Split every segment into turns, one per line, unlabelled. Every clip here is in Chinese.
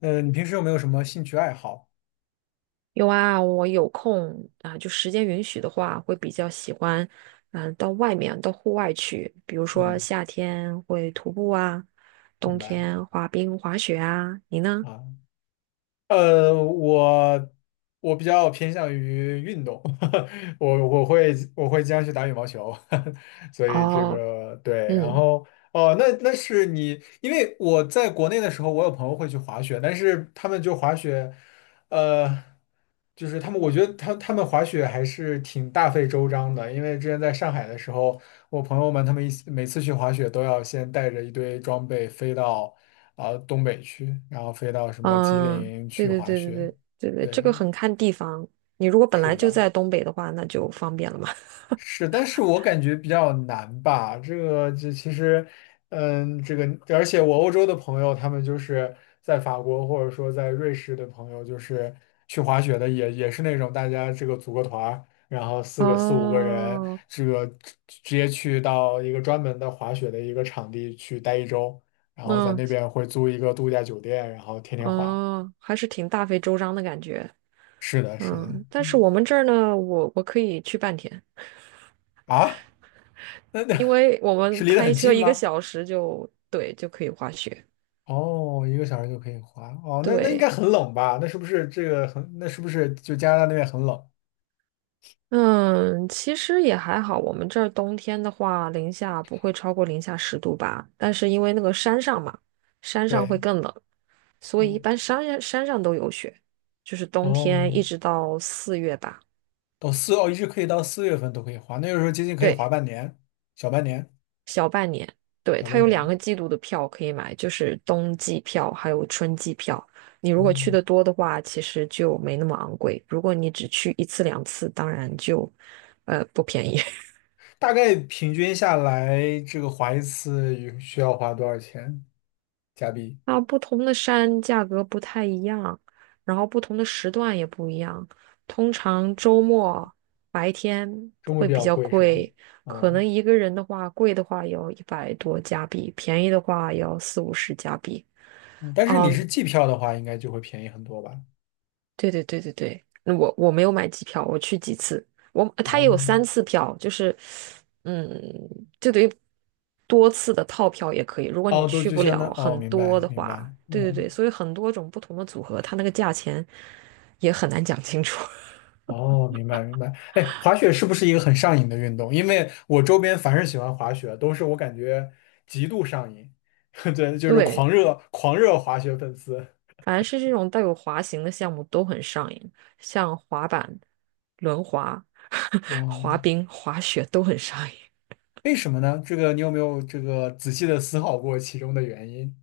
你平时有没有什么兴趣爱好？
有啊，我有空啊，就时间允许的话，会比较喜欢，到外面，到户外去，比如说
嗯，
夏天会徒步啊，
明
冬
白
天滑冰、滑雪啊。你呢？
啊。呃，我我比较偏向于运动，我会经常去打羽毛球，所以这
哦，
个对。然
嗯
后哦，那是你，因为我在国内的时候，我有朋友会去滑雪，但是他们就滑雪，呃，就是他们，我觉得他们滑雪还是挺大费周章的，因为之前在上海的时候。我朋友们他们一起每次去滑雪都要先带着一堆装备飞到啊、东北去，然后飞到什么吉
嗯，
林
对
去
对
滑
对对
雪。
对对对，这
对，
个很看地方。你如果本
是
来
的
就
吧？
在东北的话，那就方便了嘛。
是，但是我感觉比较难吧。这个，这其实，嗯，这个，而且我欧洲的朋友，他们就是在法国或者说在瑞士的朋友，就是去滑雪的也，也是那种大家这个组个团儿然后 四五个人，
哦，
这个直接去到一个专门的滑雪的一个场地去待一周，然后在
那
那边会租一个度假酒店，然后天天滑。
哦，还是挺大费周章的感觉。
是的，是的，
嗯，但是
嗯，
我们这儿呢，我可以去半天。
啊，那
因 为我
是
们
离得
开
很
车
近
一个
吗？
小时就，对，就可以滑雪。
哦，一个小时就可以滑。哦，那应该
对，
很冷吧？那是不是就加拿大那边很冷？
嗯，其实也还好。我们这儿冬天的话，零下不会超过零下10度吧？但是因为那个山上嘛，山上会
对，
更冷，所以一
嗯，
般山上都有雪，就是冬天
哦，
一直到四月吧。
到四哦，一直可以到四月份都可以滑，那个时候接近可以滑
对。
半年，小半年，
小半年。对，
小
它
半
有两
年。
个季度的票可以买，就是冬季票还有春季票。你如果去
嗯，
的多的话，其实就没那么昂贵。如果你只去一次两次，当然就不便宜。
大概平均下来，这个滑一次有需要花多少钱加币？
啊，不同的山价格不太一样，然后不同的时段也不一样。通常周末白天
中国
会
比
比
较
较
贵是吧？
贵，
啊、
可能一个人的话，贵的话也要100多加币，便宜的话也要四五十加币。
嗯，但是你
嗯。
是季票的话，应该就会便宜很多吧？
对对对对对，那我没有买机票，我去几次，我他也有
哦，
三次票，就是，嗯，就等于多次的套票也可以。如果你
哦，都
去
就
不
相当，
了
哦，
很
明
多
白
的
明
话，
白，
对对
嗯。
对，所以很多种不同的组合，它那个价钱也很难讲清楚。
哦，明白明白。哎，滑雪是不是一个很上瘾的运动？因为我周边凡是喜欢滑雪，都是我感觉极度上瘾，对，就是
对，
狂热滑雪粉丝。
反正是这种带有滑行的项目都很上瘾，像滑板、轮滑、
哦，
滑冰、滑雪都很上瘾。
为什么呢？这个你有没有这个仔细的思考过其中的原因？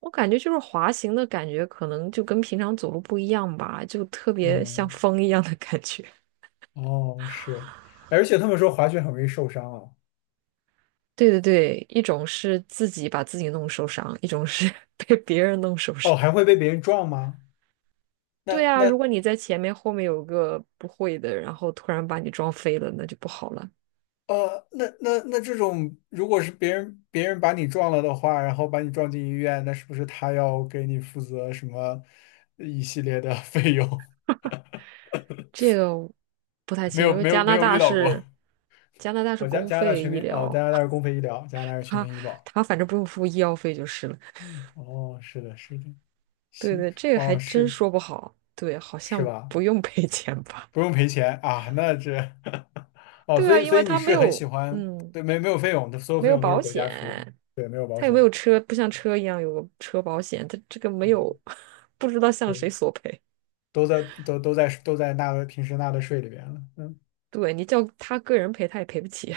我感觉就是滑行的感觉，可能就跟平常走路不一样吧，就特别像
嗯，
风一样的感觉。
哦，是，哎而且他们说滑雪很容易受伤啊。
对对对，一种是自己把自己弄受伤，一种是 被别人弄受
哦，
伤。
还会被别人撞吗？
对
那
啊，
那
如果你在前面，后面有个不会的，然后突然把你撞飞了，那就不好了。
呃，那这种，如果是别人把你撞了的话，然后把你撞进医院，那是不是他要给你负责什么呃一系列的 费用？
这个不太
没
清楚，
有
因为
没有没有遇到过。
加拿大是
哦，加
公
加拿大
费
全民
医
哦，加
疗，
拿大是公费医疗，加拿大 是全
他
民医保。
他反正不用付医药费就是了。
嗯，哦，是的，是的，
对
行，
对，这个还
哦，
真
是
说不好。对，好
是
像
吧？
不用赔钱吧。
不用赔钱啊，那这 哦，
对
所
啊，
以
因
所
为
以你
他没
是很喜
有，
欢，
嗯，
对，没有费用的，所有
没
费
有
用都是
保
国家
险，
出，对，没有保
他也没
险。
有车，不像车一样有个车保险，他这个没
嗯。
有，不知道向
对。
谁索赔。
都在纳的平时纳的税里边了，嗯
对你叫他个人赔，他也赔不起。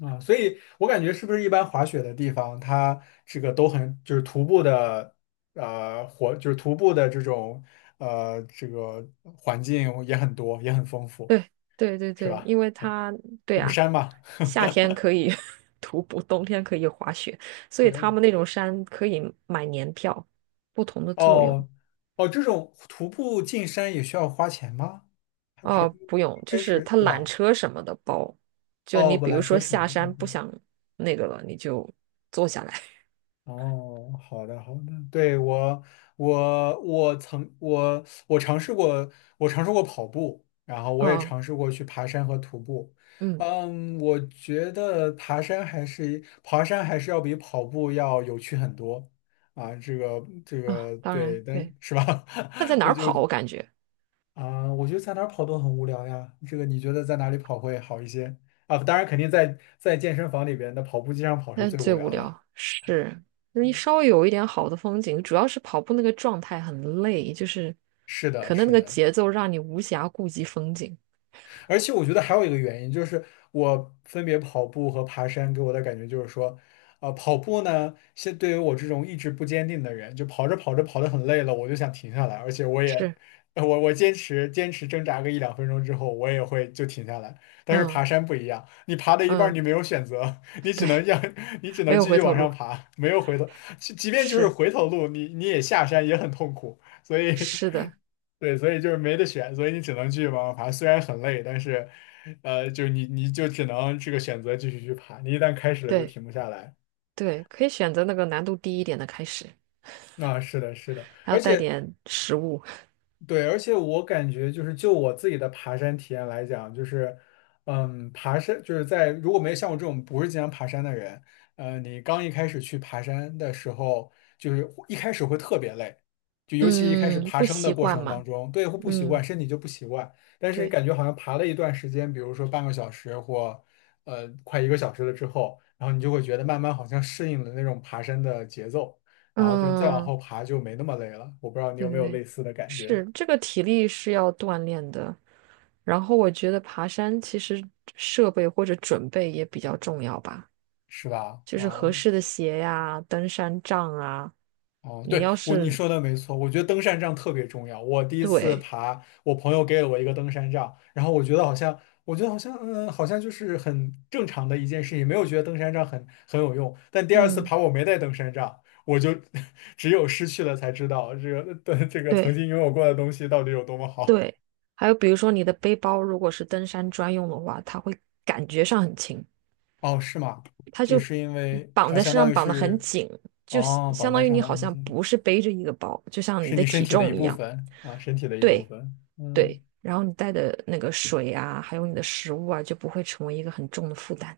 啊，所以我感觉是不是一般滑雪的地方，它这个都很就是徒步的就是徒步的这种呃这个环境也很多也很丰 富，
对对对
是
对，
吧？
因为他对
有
啊，
山嘛，
夏天可以 徒步，冬天可以滑雪，所以他
对，
们那种山可以买年票，不同的作用。
哦哦，这种徒步进山也需要花钱吗？还
哦，不用，
应
就
该
是
是
他
对
缆
吧？
车什么的包，就
哦，
你
不，
比
缆
如
车
说
是没
下
有，
山
哦
不
嗯
想那个了，你就坐下来。
哦，好的好的，对我尝试过，我尝试过跑步，然后我也
啊，
尝试过去爬山和徒步。
嗯
嗯，我觉得爬山还是要比跑步要有趣很多啊，这个这
啊，
个
当
对，
然
但
对，
是吧，
那在 哪
我
儿
就
跑，我感觉
啊，我觉得在哪儿跑都很无聊呀。这个你觉得在哪里跑会好一些啊？当然，肯定在健身房里边的跑步机上跑是
那
最无
最无
聊的。
聊是你稍微有一点好的风景，主要是跑步那个状态很累，就是
是的，
可能那
是
个
的。
节奏让你无暇顾及风景。
而且我觉得还有一个原因，就是我分别跑步和爬山给我的感觉就是说，啊、跑步呢，现对于我这种意志不坚定的人，就跑着跑着跑得很累了，我就想停下来，而且我也，
是，
呃我坚持挣扎个一两分钟之后，我也会就停下来。但是
嗯
爬山不一样，你爬到一半儿
嗯，
你没有选择，你只
对，
能让 你只
没
能
有
继
回
续
头
往上
路。
爬，没有回头，即便就是
是，
回头路，你也下山也很痛苦，所以
是的，
对，所以就是没得选，所以你只能继续往上爬。虽然很累，但是，呃，就你就只能这个选择继续去爬。你一旦开始了，就
对
停不下来。
对，可以选择那个难度低一点的开始，
啊，是的，是的，
还
而
要带
且
点食物。
对，而且我感觉就是就我自己的爬山体验来讲，就是，嗯，爬山就是在如果没有像我这种不是经常爬山的人，呃，你刚一开始去爬山的时候，就是一开始会特别累，就尤其一开始
嗯，
爬
不
升的
习
过
惯
程当
嘛。
中，对，会不习惯，
嗯，
身体就不习惯，但是你
对，
感觉好像爬了一段时间，比如说半个小时或呃快一个小时了之后，然后你就会觉得慢慢好像适应了那种爬山的节奏，然后就再往
嗯。
后爬就没那么累了。我不知道你
对
有没
对
有
对，
类似的感觉。
是这个体力是要锻炼的，然后我觉得爬山其实设备或者准备也比较重要吧，
是吧？
就是合
啊、
适的鞋呀、登山杖啊。
哦、
你
对，
要
我你
是
说的没错，我觉得登山杖特别重要。我第一次
对，
爬，我朋友给了我一个登山杖，然后我觉得好像，好像就是很正常的一件事情，没有觉得登山杖很有用。但第二次
嗯，
爬，我没带登山杖，我就 只有失去了才知道这个的这个曾
对
经拥有过的东西到底有多么好。
对，还有比如说你的背包如果是登山专用的话，它会感觉上很轻，
哦，是吗？
它
就
就
是因为
绑
它
在
相
身
当
上
于
绑得很
是，
紧，就相
哦，绑
相
带
当于
上
你
绑
好
上
像
去，
不是背着一个包，就像你
是
的
你身
体
体的一
重一
部
样。
分啊，身体的一部
对。
分。嗯。
对，然后你带的那个水啊，还有你的食物啊，就不会成为一个很重的负担。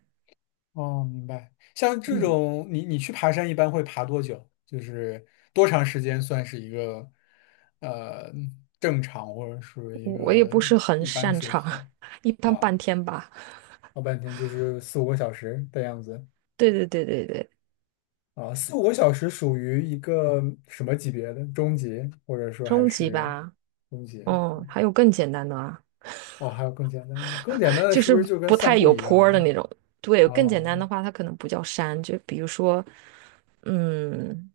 哦，明白。像这
嗯，
种，你去爬山一般会爬多久？就是多长时间算是一个呃正常或者属于
我
一
我也
个
不是很
一般
擅
水
长，
平
一般
啊？
半天吧。
老半天就是四五个小时的样子
对对对对对，
啊，四五个小时属于一个什么级别的？中级，或者说还
中级
是
吧。
中级？
嗯，还有更简单的啊，
哦，还有更简单的，更简单的
就
是
是
不是就跟
不
散
太
步
有
一样
坡儿的
了？
那种。对，更简
哦
单的话，它可能不叫山，就比如说，嗯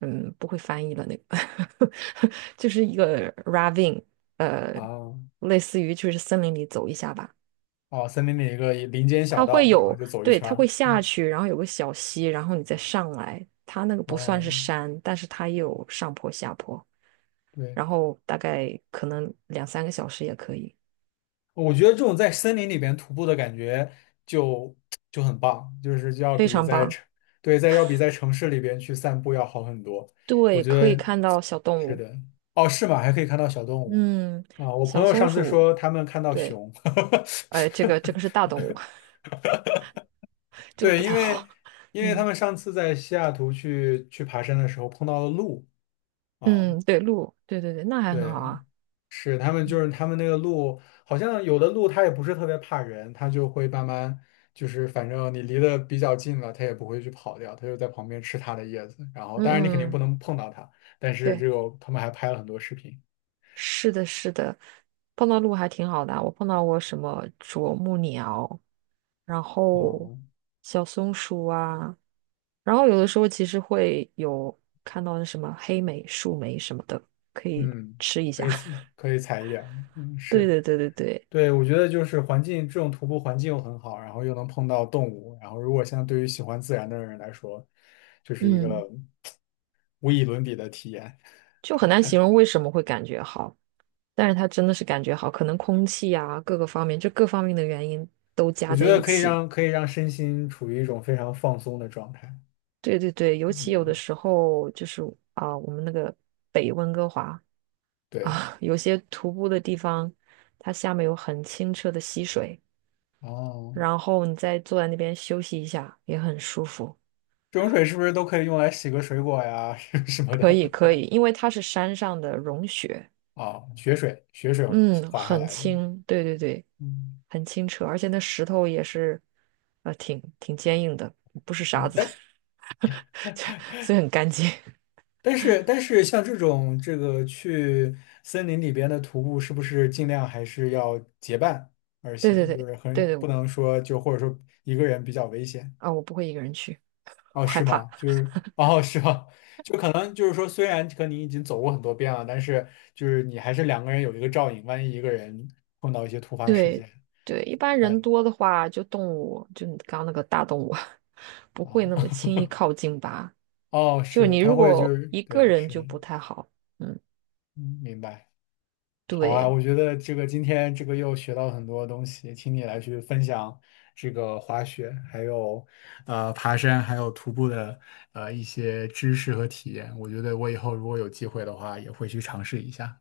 嗯，不会翻译了那个，就是一个 ravine，呃，
哦
类似于就是森林里走一下吧。
哦，森林里一个林间小
它会
道，然后
有，
就走一
对，
圈
它会
儿。
下去，然后有个小溪，然后你再上来。它那个不算
哦，
是山，但是它也有上坡下坡，
对，
然后大概可能两三个小时也可以，
我觉得这种在森林里边徒步的感觉就就很棒，就是要
非
比
常
在
棒。
城，对，在要比在城市里边去散步要好很多。我
对，
觉
可以
得
看到小动
是
物，
的。哦，是吗？还可以看到小动物
嗯，
啊！我朋
小
友
松
上次
鼠，
说他们看到
对，
熊，
这个是 大动物，这个
对，
不
因
太好。
为因为他
嗯
们上次在西雅图去爬山的时候碰到了鹿啊，
嗯，对，鹿，对对对，那还很好
对，
啊。
是，他们就
嗯
是他们那个鹿，好像有的鹿它也不是特别怕人，它就会慢慢就是，反正你离得比较近了，它也不会去跑掉，它就在旁边吃它的叶子。然后，当然你肯定
嗯，
不
嗯，
能碰到它，但是这
对。
个他们还拍了很多视频。
是的，是的，碰到鹿还挺好的啊我碰到过什么啄木鸟，然后
哦，
小松鼠啊，然后有的时候其实会有看到那什么黑莓、树莓什么的，可以
嗯，
吃一
可
下。
以 可以踩一点儿，嗯，
对
是。
对对对对，
对，我觉得就是环境，这种徒步环境又很好，然后又能碰到动物，然后如果像对于喜欢自然的人来说，就是一
嗯，
个无以伦比的体验。
就很难形容为什么会感觉好，但是它真的是感觉好，可能空气啊，各个方面，就各方面的原因都
我
加
觉
在
得
一
可以
起。
让可以让身心处于一种非常放松的状态。
对对对，尤其有的
嗯，
时候就是我们那个北温哥华
对，
有些徒步的地方，它下面有很清澈的溪水，
哦，
然后你再坐在那边休息一下，也很舒服。
这种水是不是都可以用来洗个水果呀 什么
可
的？
以可以，因为它是山上的融雪，
啊、雪水，雪水
嗯，
滑下
很
来的。
清，对对对，
嗯，
很清澈，而且那石头也是，挺坚硬的，不是沙
对，
子，
但
所以很干净。
但是像这种这个去森林里边的徒步，是不是尽量还是要结伴而
对对
行？就
对
是很
对
不
对，
能说就或者说一个人比较危险。
我不会一个人去，
哦，
我害
是
怕。
吗？就是，哦，是吗？就可能就是说，虽然和你已经走过很多遍了，但是就是你还是两个人有一个照应，万一一个人碰到一些突发事
对
件，
对，一般
万
人
一
多的话，就动物，就你刚刚那个大动物，不会
啊，
那么 轻易靠近吧？
哦，
就
是
是
的，
你
他
如
会就
果
是，
一个
对，
人
是的，
就不太好，嗯，
嗯，明白。好啊，
对。
我觉得这个今天这个又学到很多东西，请你来去分享这个滑雪，还有呃爬山，还有徒步的呃一些知识和体验。我觉得我以后如果有机会的话，也会去尝试一下。